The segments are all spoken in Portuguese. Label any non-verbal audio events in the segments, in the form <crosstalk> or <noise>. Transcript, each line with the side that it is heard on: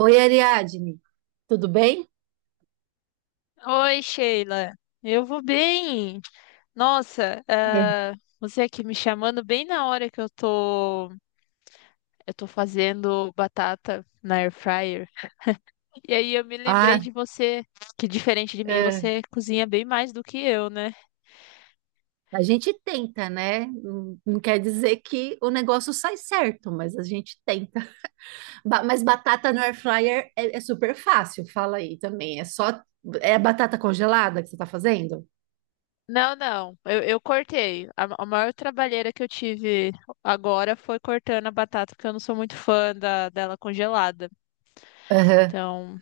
right: Oi, Ariadne, tudo bem?
left: Oi, Sheila. Eu vou bem. Nossa,
right: É.
left: você aqui me chamando bem na hora que eu tô fazendo batata na air fryer. E aí eu me lembrei
right: Ah,
left: de você, que diferente de mim,
right: é.
left: você cozinha bem mais do que eu, né?
right: A gente tenta, né? Não quer dizer que o negócio sai certo, mas a gente tenta. Mas batata no air fryer é super fácil, fala aí também. É só É batata congelada que você está fazendo?
left: Não, não. Eu cortei. A maior trabalheira que eu tive agora foi cortando a batata, porque eu não sou muito fã dela congelada.
right: Aham.
left: Então,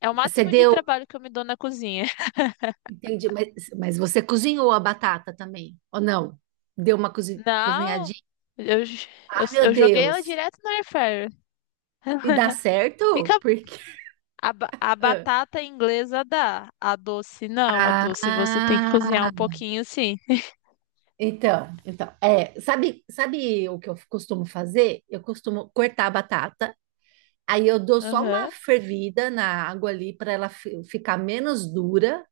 left: é o
right: Você
left: máximo de
right: deu,
left: trabalho que eu me dou na cozinha.
right: entendi, mas você cozinhou a batata também, ou não? Deu uma
left: Não,
right: cozinhadinha?
left: eu, j- eu,
right: Ah, meu
left: eu joguei ela
right: Deus!
left: direto no air fryer.
right: E dá certo?
left: Fica
right: Porque.
left: a batata inglesa dá, a doce não, a doce você tem que cozinhar
right: Ah,
left: um pouquinho sim.
right: então é, sabe o que eu costumo fazer? Eu costumo cortar a batata, aí eu dou só uma
left: Aham.
right: fervida na água ali para ela ficar menos dura,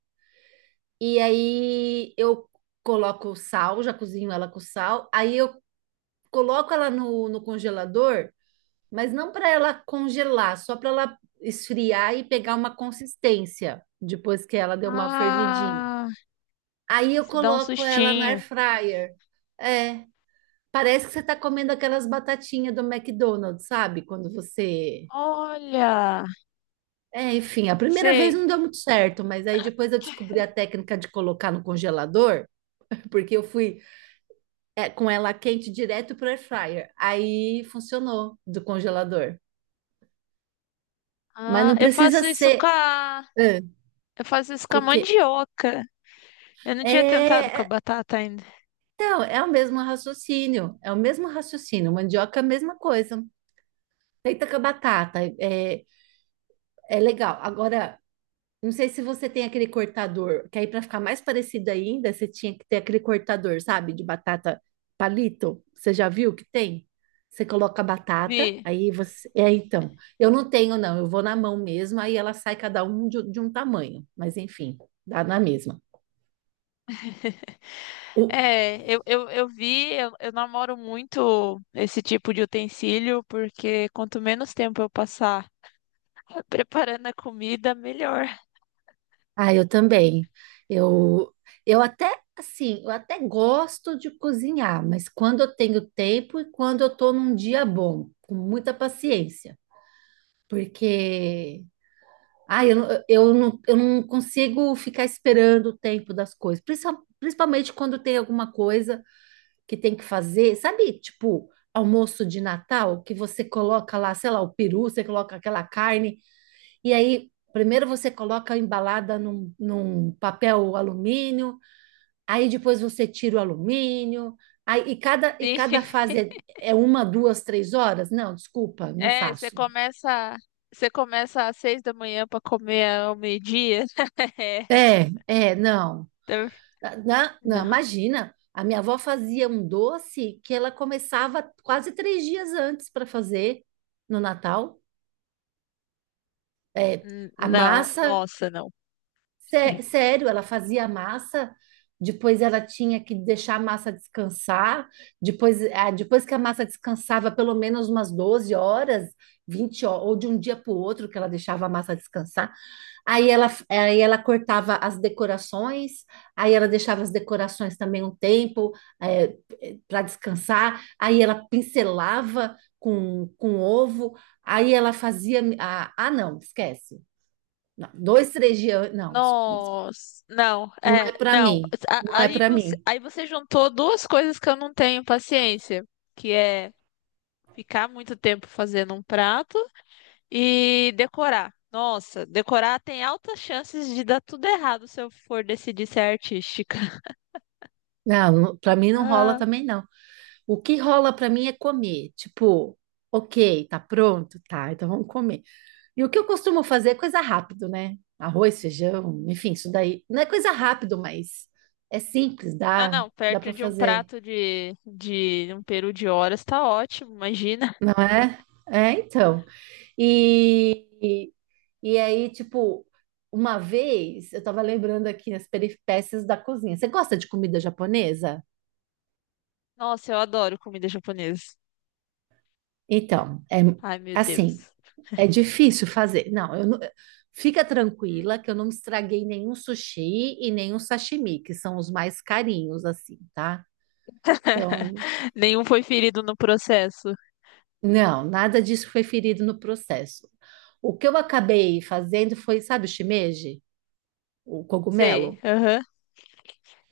right: e aí eu coloco o sal, já cozinho ela com sal, aí eu coloco ela no congelador, mas não para ela congelar, só para ela esfriar e pegar uma consistência depois que ela deu uma fervidinha.
left: Ah,
right: Aí eu
left: se dá um
right: coloco ela na air
left: sustinho.
right: fryer. É. Parece que você está comendo aquelas batatinhas do McDonald's, sabe? Quando você.
left: Olha,
right: É, enfim, a primeira vez
left: sei.
right: não deu muito certo, mas aí depois eu descobri a técnica de colocar no congelador, porque eu fui é, com ela quente direto pro air fryer. Aí funcionou do congelador. Mas
left: Ah,
right: não
left: eu
right: precisa
left: faço isso
right: ser.
left: com a,
right: Ah,
left: eu faço isso com a
right: coque...
left: mandioca. Eu não tinha tentado com a
right: É,
left: batata ainda.
right: então, é o mesmo raciocínio. É o mesmo raciocínio. Mandioca é a mesma coisa. Feita com a batata. É, é legal. Agora. Não sei se você tem aquele cortador, que aí para ficar mais parecido ainda, você tinha que ter aquele cortador, sabe, de batata palito. Você já viu que tem? Você coloca a batata,
left: Vi.
right: aí você. É, então. Eu não tenho, não. Eu vou na mão mesmo, aí ela sai cada um de um tamanho. Mas enfim, dá na mesma.
left: <laughs>
right: O-
left: Eu vi, eu namoro muito esse tipo de utensílio, porque quanto menos tempo eu passar <laughs> preparando a comida, melhor.
right: Ah, eu também. Eu, eu até, assim, eu até gosto de cozinhar, mas quando eu tenho tempo e quando eu tô num dia bom, com muita paciência. Porque ah, eu, eu não consigo ficar esperando o tempo das coisas. Principalmente quando tem alguma coisa que tem que fazer, sabe? Tipo, almoço de Natal, que você coloca lá, sei lá, o peru, você coloca aquela carne, e aí primeiro você coloca embalada num papel alumínio, aí depois você tira o alumínio, aí, e cada, e
left: Sim.
right: cada
left: <laughs>
right: fase é, é uma, duas, três horas? Não, desculpa, não
left: É, você
right: faço.
left: começa, você começa às 6 da manhã para comer ao meio-dia. <laughs> É.
right: É, é, não.
left: Então,
right: Não, não,
left: não,
right: imagina. A minha avó fazia um doce que ela começava quase 3 dias antes para fazer no Natal. É, a
left: não,
right: massa,
left: nossa, não.
right: sério, ela fazia a massa, depois ela tinha que deixar a massa descansar, depois, ah, depois que a massa descansava pelo menos umas 12 horas, 20 horas, ou de um dia para o outro que ela deixava a massa descansar. Aí ela cortava as decorações, aí ela deixava as decorações também um tempo para descansar, aí ela pincelava com ovo, aí ela fazia. Ah, ah, não, esquece. Não, dois, três dias. Não,
left: Nossa, não,
right: não é
left: é,
right: para
left: não.
right: mim. Não é para mim.
left: Aí você juntou duas coisas que eu não tenho paciência, que é ficar muito tempo fazendo um prato e decorar. Nossa, decorar tem altas chances de dar tudo errado se eu for decidir ser artística. <laughs>
right: Não, para mim não rola
left: Ah,
right: também não. O que rola para mim é comer. Tipo, ok, tá pronto? Tá, então vamos comer. E o que eu costumo fazer é coisa rápido, né? Arroz, feijão, enfim, isso daí. Não é coisa rápido, mas é simples, dá,
left: não,
right: dá para
left: perto de um
right: fazer,
left: prato de um peru de horas tá ótimo, imagina.
right: não é? É, então. E, e, e aí, tipo, uma vez eu tava lembrando aqui as peripécias da cozinha. Você gosta de comida japonesa?
left: Nossa, eu adoro comida japonesa.
right: Então, é
left: Ai, meu
right: assim,
left: Deus.
right: é difícil fazer. Não, eu fica
left: Hum.
right: tranquila que eu não estraguei nenhum sushi e nenhum sashimi, que são os mais carinhos, assim, tá? Então,
left: Nenhum foi ferido no processo.
right: não, nada disso foi ferido no processo. O que eu acabei fazendo foi, sabe, o shimeji, o
left: Sei,
right: cogumelo?
left: aham.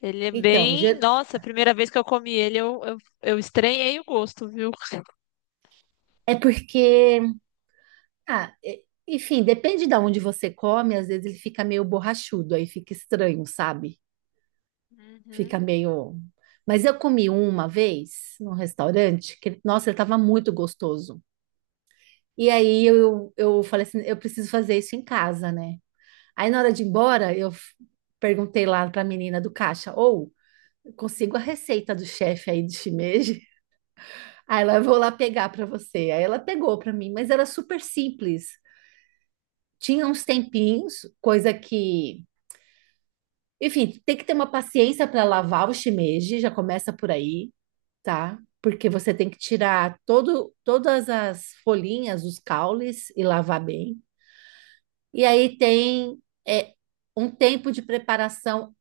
left: Ele é
right: Então,
left: bem. Nossa, a primeira vez que eu comi ele, eu estranhei o gosto, viu?
right: é porque, ah, enfim, depende de onde você come, às vezes ele fica meio borrachudo, aí fica estranho, sabe?
left: Uhum.
right: Fica meio. Mas eu comi uma vez num restaurante que, ele- nossa, ele estava muito gostoso. E aí eu falei assim, eu preciso fazer isso em casa, né? Aí na hora de ir embora, perguntei lá para a menina do caixa, ou eu consigo a receita do chefe aí do shimeji. <laughs> Aí ela, eu vou lá pegar para você. Aí ela pegou para mim, mas era super simples. Tinha uns tempinhos, coisa que, enfim, tem que ter uma paciência para lavar o shimeji, já começa por aí, tá? Porque você tem que tirar todo, todas as folhinhas, os caules e lavar bem. E aí tem é, um tempo de preparação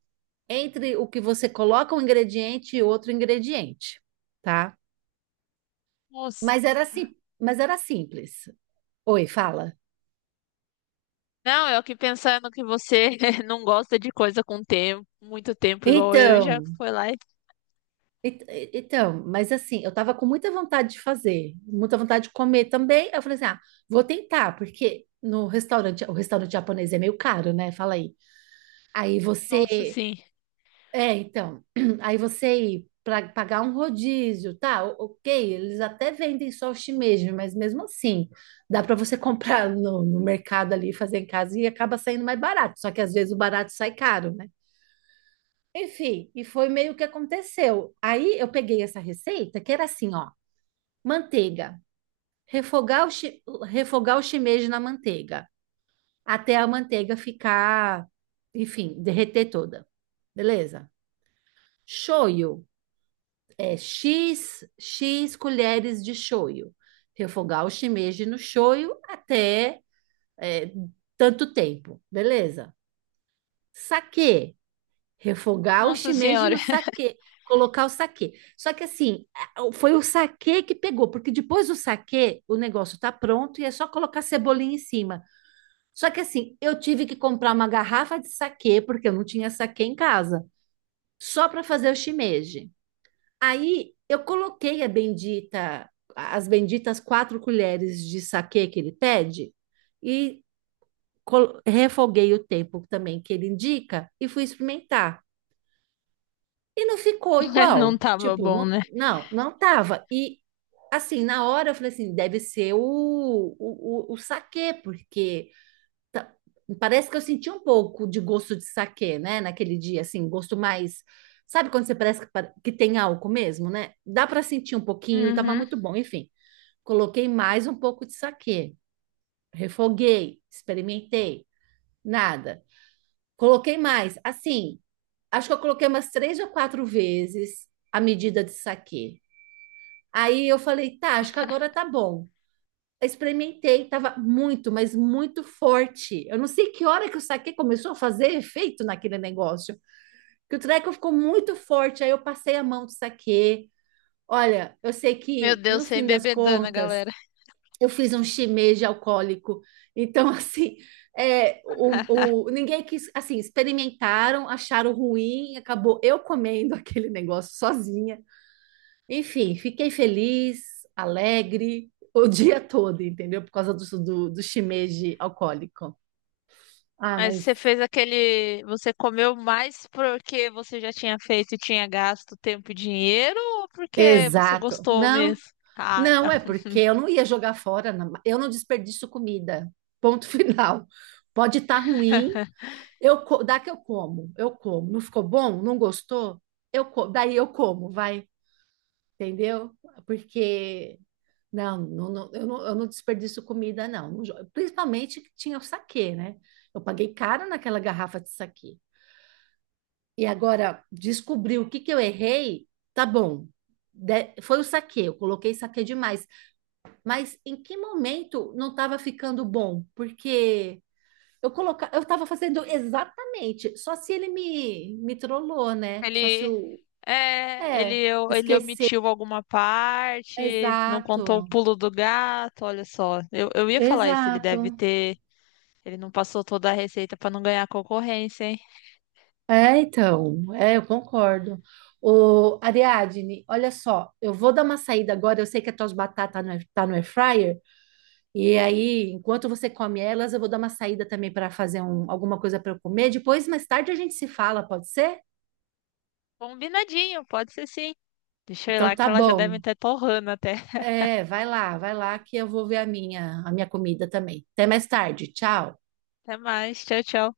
right: entre o que você coloca um ingrediente e outro ingrediente, tá?
left: Nossa.
right: Mas era assim, mas era simples. Oi, fala.
left: Não, eu aqui pensando que você <laughs> não gosta de coisa com tempo, muito tempo igual eu, e já
right: Então,
left: foi lá e.
right: então, mas assim, eu tava com muita vontade de fazer, muita vontade de comer também. Aí eu falei assim, ah, vou tentar, porque no restaurante, o restaurante japonês é meio caro, né? Fala aí. Aí você,
left: Nossa, sim.
right: é, então, <clears throat> aí você ir para pagar um rodízio, tá? Ok, eles até vendem só o shimeji, mas mesmo assim, dá para você <laughs> comprar no mercado ali, fazer em casa e acaba saindo mais barato. Só que às vezes o barato sai caro, né? Enfim, e foi meio que aconteceu. Aí eu peguei essa receita, que era assim, ó, manteiga. Refogar o, chi- refogar o shimeji na manteiga, até a manteiga ficar, enfim, derreter toda. Beleza? Shoyu, é X colheres de shoyu. Refogar o shimeji no shoyu até é, tanto tempo. Beleza? Saquê, refogar o
left: Nossa
right: shimeji
left: senhora.
right: no saquê, colocar o saquê. Só que assim, foi o saquê que pegou, porque depois do saquê, o negócio tá pronto e é só colocar cebolinha em cima. Só que assim, eu tive que comprar uma garrafa de saquê, porque eu não tinha saquê em casa, só para fazer o shimeji. Aí eu coloquei a bendita, as benditas 4 colheres de saquê que ele pede e refoguei o tempo também que ele indica e fui experimentar. E não ficou
left: <laughs> Não
right: igual.
left: tava
right: Tipo,
left: bom,
right: não,
left: né?
right: não, não tava. E assim, na hora eu falei assim, deve ser o saquê, porque tá- parece que eu senti um pouco de gosto de saquê, né? Naquele dia, assim, gosto mais. Sabe quando você parece que, que tem álcool mesmo, né? Dá para sentir um pouquinho e tava
left: Uhum.
right: muito bom. Enfim, coloquei mais um pouco de saquê, refoguei, experimentei, nada. Coloquei mais. Assim, acho que eu coloquei umas 3 ou 4 vezes a medida de saquê. Aí eu falei, tá, acho que agora tá bom. Experimentei, tava muito, mas muito forte. Eu não sei que hora que o saquê começou a fazer efeito naquele negócio, que o treco ficou muito forte. Aí eu passei a mão do saquê. Olha, eu sei
left: Meu
right: que no
left: Deus, sem
right: fim das
left: bebedana,
right: contas
left: galera.
right: eu fiz um shimeji alcoólico. Então, <laughs> assim, é,
left: <laughs>
right: ninguém quis, assim, experimentaram, acharam ruim, acabou eu comendo <laughs> aquele negócio sozinha. Enfim, fiquei feliz, alegre, o dia todo, entendeu? Por causa do shimeji alcoólico. Ah,
left: Mas
right: mas
left: você fez aquele. Você comeu mais porque você já tinha feito e tinha gasto tempo e dinheiro ou porque você
right: exato.
left: gostou
right: Não,
left: mesmo? Ah,
right: não, é porque eu não ia jogar fora, não. Eu não desperdiço comida. Ponto <laughs> final. Pode estar ruim, eu, dá que eu como, eu como. Não ficou bom? Não gostou? Eu, daí eu como, vai, entendeu? Porque não, não, não, eu não, desperdiço comida, não. Principalmente que tinha o saquê, né? Eu paguei caro naquela garrafa de saquê. E agora, descobri o que que eu errei, tá bom. Foi o saquê, eu coloquei saquê demais. Mas em que momento não estava ficando bom? Porque eu tava fazendo exatamente, só se ele me trollou, né? Só se
left: ele,
right: o.
left: é, ele,
right: É,
left: ele
right: esquecer.
left: omitiu alguma parte, não contou o
right: Exato,
left: pulo do gato, olha só. Eu ia falar isso, ele deve
right: exato.
left: ter, ele não passou toda a receita pra não ganhar concorrência, hein?
right: É, então, é, eu concordo. O Ariadne, olha só, eu vou dar uma saída agora. Eu sei que as tuas batatas não tá no air fryer, e aí, enquanto você come elas, eu vou dar uma saída também para fazer alguma coisa para eu comer. Depois, mais tarde, a gente se fala, pode ser?
left: Combinadinho, pode ser sim. Deixa eu ir
right: Então,
left: lá
right: tá
left: que elas já
right: bom.
left: devem estar torrando até.
right: É, vai lá que eu vou ver a minha comida também. Até mais tarde. Tchau.
left: Até mais, tchau, tchau.